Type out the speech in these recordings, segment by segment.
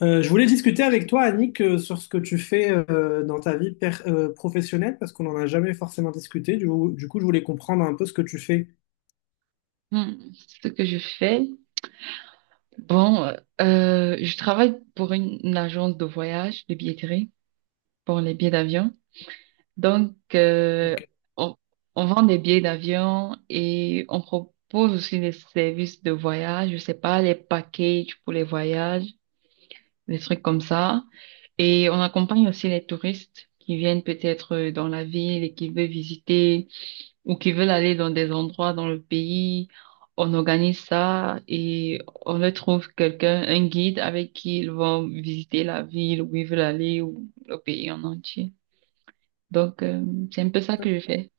Je voulais discuter avec toi, Annick, sur ce que tu fais dans ta vie professionnelle, parce qu'on n'en a jamais forcément discuté. Du coup, je voulais comprendre un peu ce que tu fais. Hmm, ce que je fais, bon, je travaille pour une agence de voyage, de billetterie, pour les billets d'avion. Donc, Ok. on, on vend des billets d'avion et on propose aussi des services de voyage, je sais pas, les packages pour les voyages, des trucs comme ça. Et on accompagne aussi les touristes qui viennent peut-être dans la ville et qui veulent visiter ou qui veulent aller dans des endroits dans le pays, on organise ça et on leur trouve quelqu'un, un guide avec qui ils vont visiter la ville où ils veulent aller ou le pays en entier. Donc, c'est un peu ça que je fais.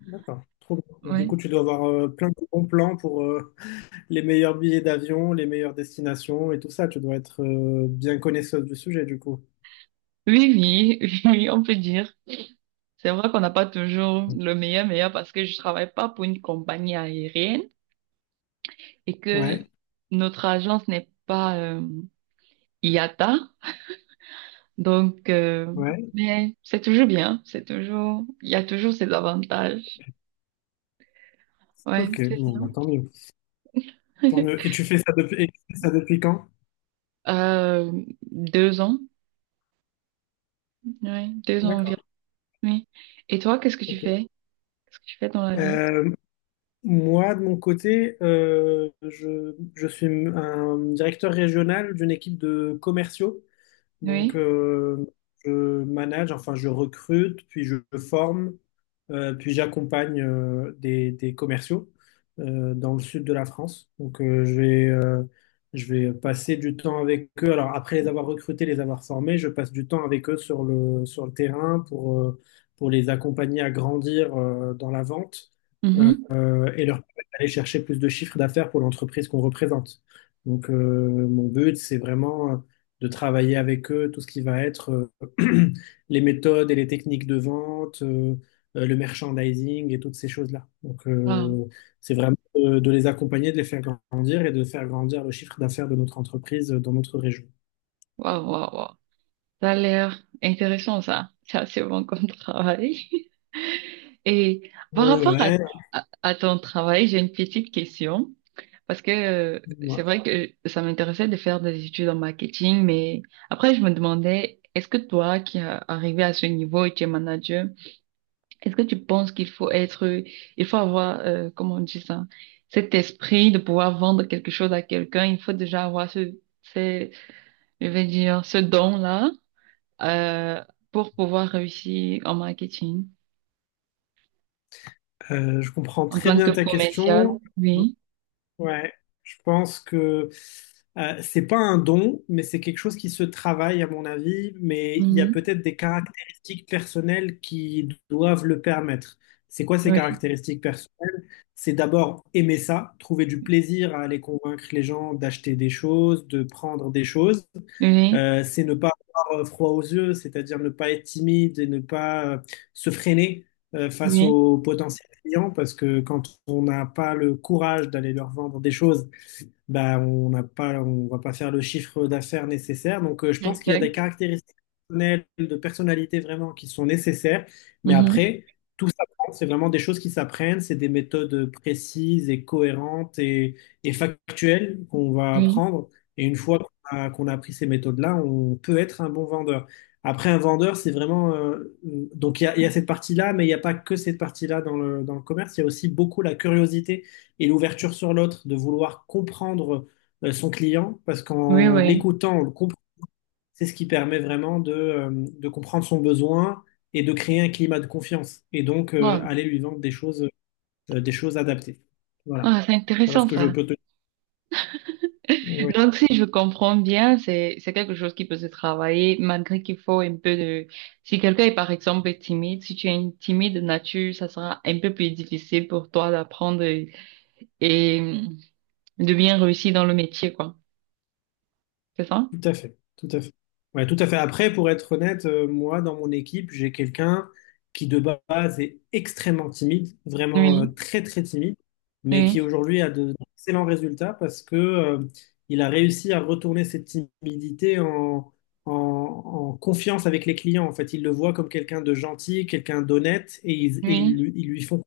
D'accord. Trop bien. Du Ouais. coup, tu dois avoir plein de bons plans pour les meilleurs billets d'avion, les meilleures destinations et tout ça. Tu dois être bien connaisseuse du sujet, du coup. Oui, oui, oui, on peut dire. C'est vrai qu'on n'a pas toujours le meilleur meilleur parce que je travaille pas pour une compagnie aérienne et que Ouais, notre agence n'est pas IATA. Donc, ouais. mais c'est toujours bien, c'est toujours, il y a toujours ses avantages. Ouais, Ok, c'est bon, ça. bah, tant mieux. Tant mieux. Et tu fais ça depuis, et tu fais ça depuis quand? Euh, deux ans, ouais, deux ans D'accord. environ. Oui. Et toi, qu'est-ce que tu Ok. fais? Qu'est-ce que tu fais dans la vie? Euh, Moi, de mon côté, je suis un directeur régional d'une équipe de commerciaux. Donc, Oui. Je manage, enfin, je recrute, puis je forme, puis j'accompagne des commerciaux dans le sud de la France. Donc, je vais passer du temps avec eux. Alors, après les avoir recrutés, les avoir formés, je passe du temps avec eux sur le terrain pour les accompagner à grandir dans la vente euh, Mhm. Et leur permettre d'aller chercher plus de chiffres d'affaires pour l'entreprise qu'on représente. Donc, mon but, c'est vraiment de travailler avec eux tout ce qui va être euh, les méthodes et les techniques de vente, le merchandising et toutes ces choses-là. Donc, Waouh, c'est vraiment de les accompagner, de les faire grandir et de faire grandir le chiffre d'affaires de notre entreprise dans notre région. waouh, waouh, waouh. Ça a l'air intéressant, ça. C'est assez bon comme travail. Et par Ouais, rapport ouais, à ton travail, j'ai une petite question. Parce que c'est ouais. vrai que ça m'intéressait de faire des études en marketing, mais après je me demandais, est-ce que toi qui es arrivé à ce niveau et tu es manager, est-ce que tu penses qu'il faut être, il faut avoir, comment on dit ça, cet esprit de pouvoir vendre quelque chose à quelqu'un, il faut déjà avoir ce- je vais dire, ce don-là euh, pour pouvoir réussir en marketing, Je comprends en très tant que bien ta commercial, question. oui, Ouais, je pense que c'est pas un don, mais c'est quelque chose qui se travaille à mon avis, mais il y a Mhm. peut-être des caractéristiques personnelles qui doivent le permettre. C'est quoi ces oui, caractéristiques personnelles? C'est d'abord aimer ça, trouver du plaisir à aller convaincre les gens d'acheter des choses, de prendre des choses. oui, C'est ne pas avoir froid aux yeux, c'est-à-dire ne pas être timide et ne pas se freiner face oui, aux potentialités clients, parce que quand on n'a pas le courage d'aller leur vendre des choses, bah, on n'a pas, on va pas faire le chiffre d'affaires nécessaire. Donc, je pense qu'il y a des exact, caractéristiques personnelles, de personnalité vraiment qui sont nécessaires. Mais Mhm. après, tout s'apprend. C'est vraiment des choses qui s'apprennent. C'est des méthodes précises et cohérentes et factuelles qu'on va oui, apprendre. Et une fois qu'on a, qu'on a appris ces méthodes-là, on peut être un bon vendeur. Après, un vendeur, c'est vraiment... donc, il y a cette partie-là, mais il n'y a pas que cette partie-là dans le commerce. Il y a aussi beaucoup la curiosité et l'ouverture sur l'autre, de vouloir comprendre son client, parce oui, qu'en oui. l'écoutant, on le comprend. C'est ce qui permet vraiment de comprendre son besoin et de créer un climat de confiance. Et donc, Wow. aller lui vendre des choses adaptées. Voilà. Ah, c'est Voilà ce intéressant que je ça. peux te dire. Donc, si je comprends bien, c'est quelque chose qui peut se travailler malgré qu'il faut un peu de... Si quelqu'un est par exemple timide, si tu es une timide de nature, ça sera un peu plus difficile pour toi d'apprendre et de bien réussir dans le métier, quoi. C'est ça? Tout à fait, tout à fait. Ouais, tout à fait. Après, pour être honnête, moi, dans mon équipe, j'ai quelqu'un qui de base est extrêmement timide, vraiment Oui, très très timide, mais qui oui, aujourd'hui a d'excellents résultats parce que il a réussi à retourner cette timidité en confiance avec les clients. En fait, il le voit comme quelqu'un de gentil, quelqu'un d'honnête, et ils, et ils oui, lui ils lui font,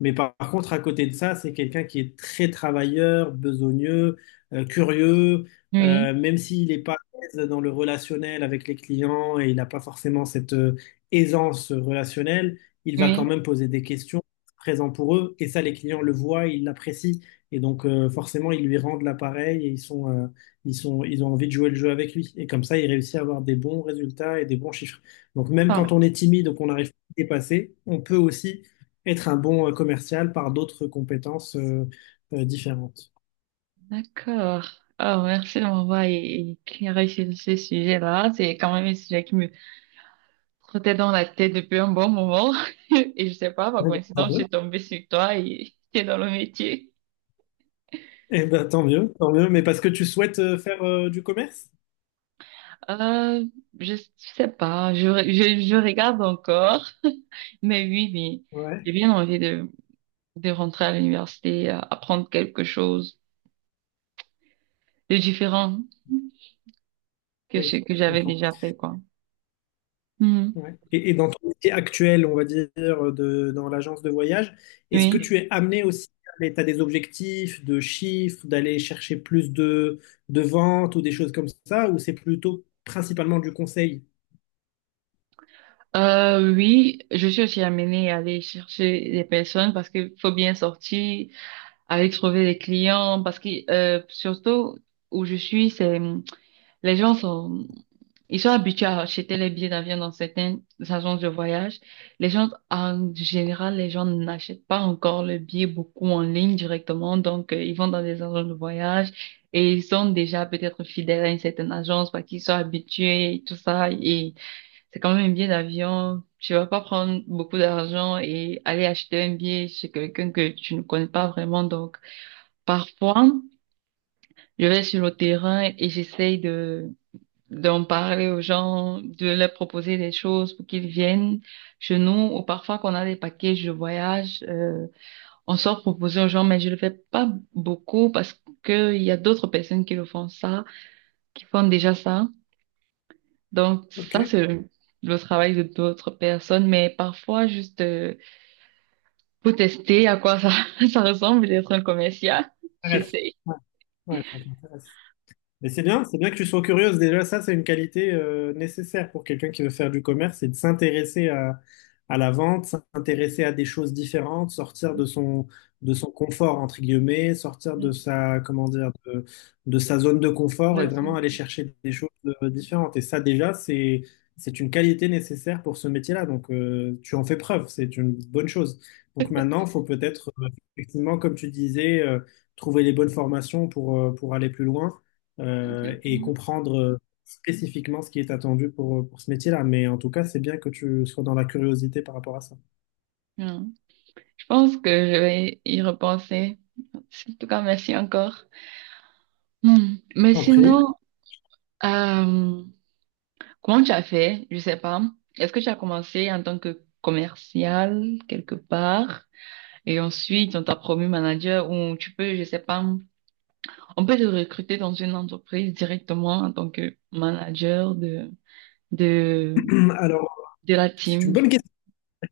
mais par contre, à côté de ça, c'est quelqu'un qui est très travailleur, besogneux, curieux, oui, même s'il n'est pas à l'aise dans le relationnel avec les clients et il n'a pas forcément cette aisance relationnelle, il va quand oui. même poser des questions, présent pour eux. Et ça, les clients le voient, ils l'apprécient. Et donc, forcément, ils lui rendent l'appareil et ils sont, ils sont, ils ont envie de jouer le jeu avec lui. Et comme ça, il réussit à avoir des bons résultats et des bons chiffres. Donc, même quand on Ah, est timide ou qu'on n'arrive pas à dépasser, on peut aussi être un bon commercial par d'autres compétences différentes. d'accord. Ah, merci de m'avoir éclairé sur ce sujet-là. C'est quand même un sujet qui me trottait dans la tête depuis un bon moment. Et je sais pas, Eh par ben, tant coïncidence, j'ai mieux. tombé sur toi et t'es dans le métier. Eh ben, tant mieux, tant mieux. Mais parce que tu souhaites faire du commerce? Euh, je sais pas, je regarde encore, mais oui, oui, Ouais, j'ai bien envie de rentrer à l'université, apprendre quelque chose de différent que ce oui, que je j'avais comprends. déjà fait, quoi. Mhm. Ouais. Et dans ton métier actuel, on va dire, de, dans l'agence de voyage, est-ce que Oui. tu es amené aussi, tu as des objectifs de chiffres, d'aller chercher plus de ventes ou des choses comme ça, ou c'est plutôt principalement du conseil? Oui, je suis aussi amenée à aller chercher des personnes parce qu'il faut bien sortir, avec trouver des clients parce que surtout où je suis c'est les gens sont ils sont habitués à acheter les billets d'avion dans certaines agences de voyage, les gens en général les gens n'achètent pas encore le billet beaucoup en ligne directement, donc ils vont dans des agences de voyage et ils sont déjà peut-être fidèles à une certaine agence parce qu'ils sont habitués et tout ça et c'est quand même un billet d'avion. Tu vas pas prendre beaucoup d'argent et aller acheter un billet chez quelqu'un que tu ne connais pas vraiment, donc parfois, je vais sur le terrain et j'essaye de d'en parler aux gens, de leur proposer des choses pour qu'ils viennent chez nous. Ou parfois, qu'on a des packages de voyage, on sort proposer aux gens, mais je le fais pas beaucoup parce qu'il y a d'autres personnes qui le font ça, qui font déjà ça. Donc, Ok. ça, c'est le travail de d'autres personnes. Mais parfois, juste pour tester à quoi ça, ça ressemble d'être un commercial, Ça reste. j'essaye. Ouais, ouais, ça m'intéresse. Mais c'est bien que tu sois curieuse. Déjà, ça, c'est une qualité nécessaire pour quelqu'un qui veut faire du commerce, c'est de s'intéresser à la vente, s'intéresser à des choses différentes, sortir de son confort, entre guillemets, sortir de Mm, sa, comment dire, de sa zone de confort je et vraiment sais. aller chercher des choses différentes. Et ça, déjà, c'est une qualité nécessaire pour ce métier-là. Donc, tu en fais preuve, c'est une bonne chose. Donc maintenant, il faut peut-être, effectivement, comme tu disais, trouver les bonnes formations pour aller plus loin et Exactement. comprendre spécifiquement ce qui est attendu pour ce métier-là. Mais en tout cas, c'est bien que tu sois dans la curiosité par rapport à ça. Ouais, pense que je vais y repenser. En tout cas, merci encore. Hmm. Mais T'en prie. sinon, euh, comment tu as fait? Je sais pas. Est-ce que tu as commencé en tant que commercial quelque part et ensuite on t'a promu manager ou tu peux, je sais pas, on peut te recruter dans une entreprise directement en tant que manager de de Alors, de la c'est une team. bonne question.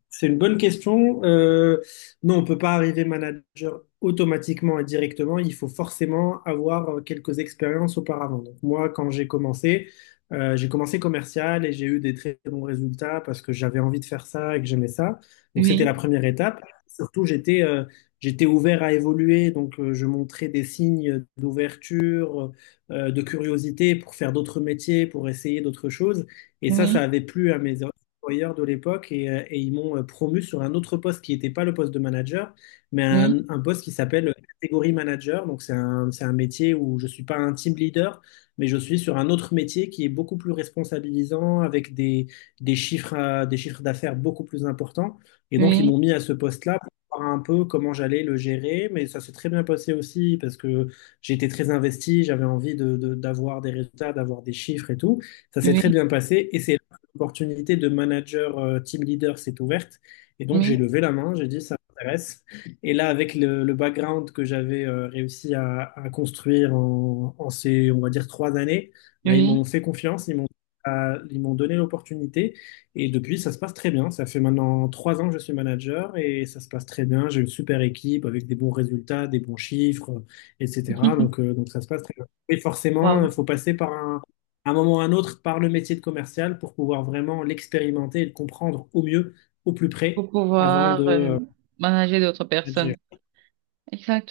C'est une bonne question. Non, on peut pas arriver manager automatiquement et directement. Il faut forcément avoir quelques expériences auparavant. Donc, moi, quand j'ai commencé commercial et j'ai eu des très bons résultats parce que j'avais envie de faire ça et que j'aimais ça. Donc, c'était la Oui, première étape. Surtout, j'étais ouvert à évoluer. Donc, je montrais des signes d'ouverture, de curiosité pour faire d'autres métiers, pour essayer d'autres choses. Et ça oui, avait plu à mes, employeur de l'époque et ils m'ont promu sur un autre poste qui n'était pas le poste de manager, mais un, oui, un poste qui s'appelle catégorie manager. Donc c'est un métier où je ne suis pas un team leader, mais je suis sur un autre métier qui est beaucoup plus responsabilisant, avec des chiffres, des chiffres d'affaires beaucoup plus importants. Et donc ils oui, m'ont mis à ce poste-là, pour voir un peu comment j'allais le gérer, mais ça s'est très bien passé aussi parce que j'étais très investi, j'avais envie d'avoir des résultats, d'avoir des chiffres et tout. Ça s'est oui, très bien passé et c'est opportunité de manager team leader s'est ouverte. Et donc, oui, j'ai levé la main, j'ai dit, ça m'intéresse. Et là, avec le background que j'avais réussi à construire en ces, on va dire, 3 années, bah, ils m'ont oui. fait confiance, ils m'ont ils m'ont donné l'opportunité. Et depuis, ça se passe très bien. Ça fait maintenant 3 ans que je suis manager et ça se passe très bien. J'ai une super équipe avec des bons résultats, des bons chiffres, etc. Donc ça se passe très bien. Et forcément, il Wow. faut passer par un, à un moment ou à un autre par le métier de commercial pour pouvoir vraiment l'expérimenter et le comprendre au mieux, au plus Pour près, avant de pouvoir manager d'autres manager. personnes.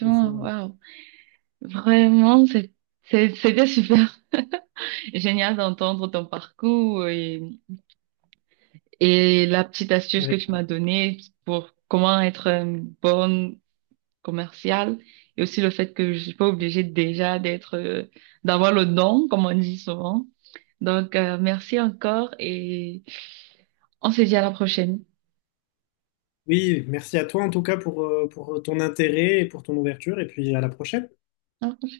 Donc, waouh. Vraiment, c'était super génial d'entendre ton parcours et la petite astuce que avec- tu m'as donnée pour comment être une bonne commerciale et aussi le fait que je suis pas obligée déjà d'être, d'avoir le don, comme on dit souvent. Donc, merci encore et on se dit à la prochaine. oui, merci à toi en tout cas pour ton intérêt et pour ton ouverture, et puis à la prochaine. Ok.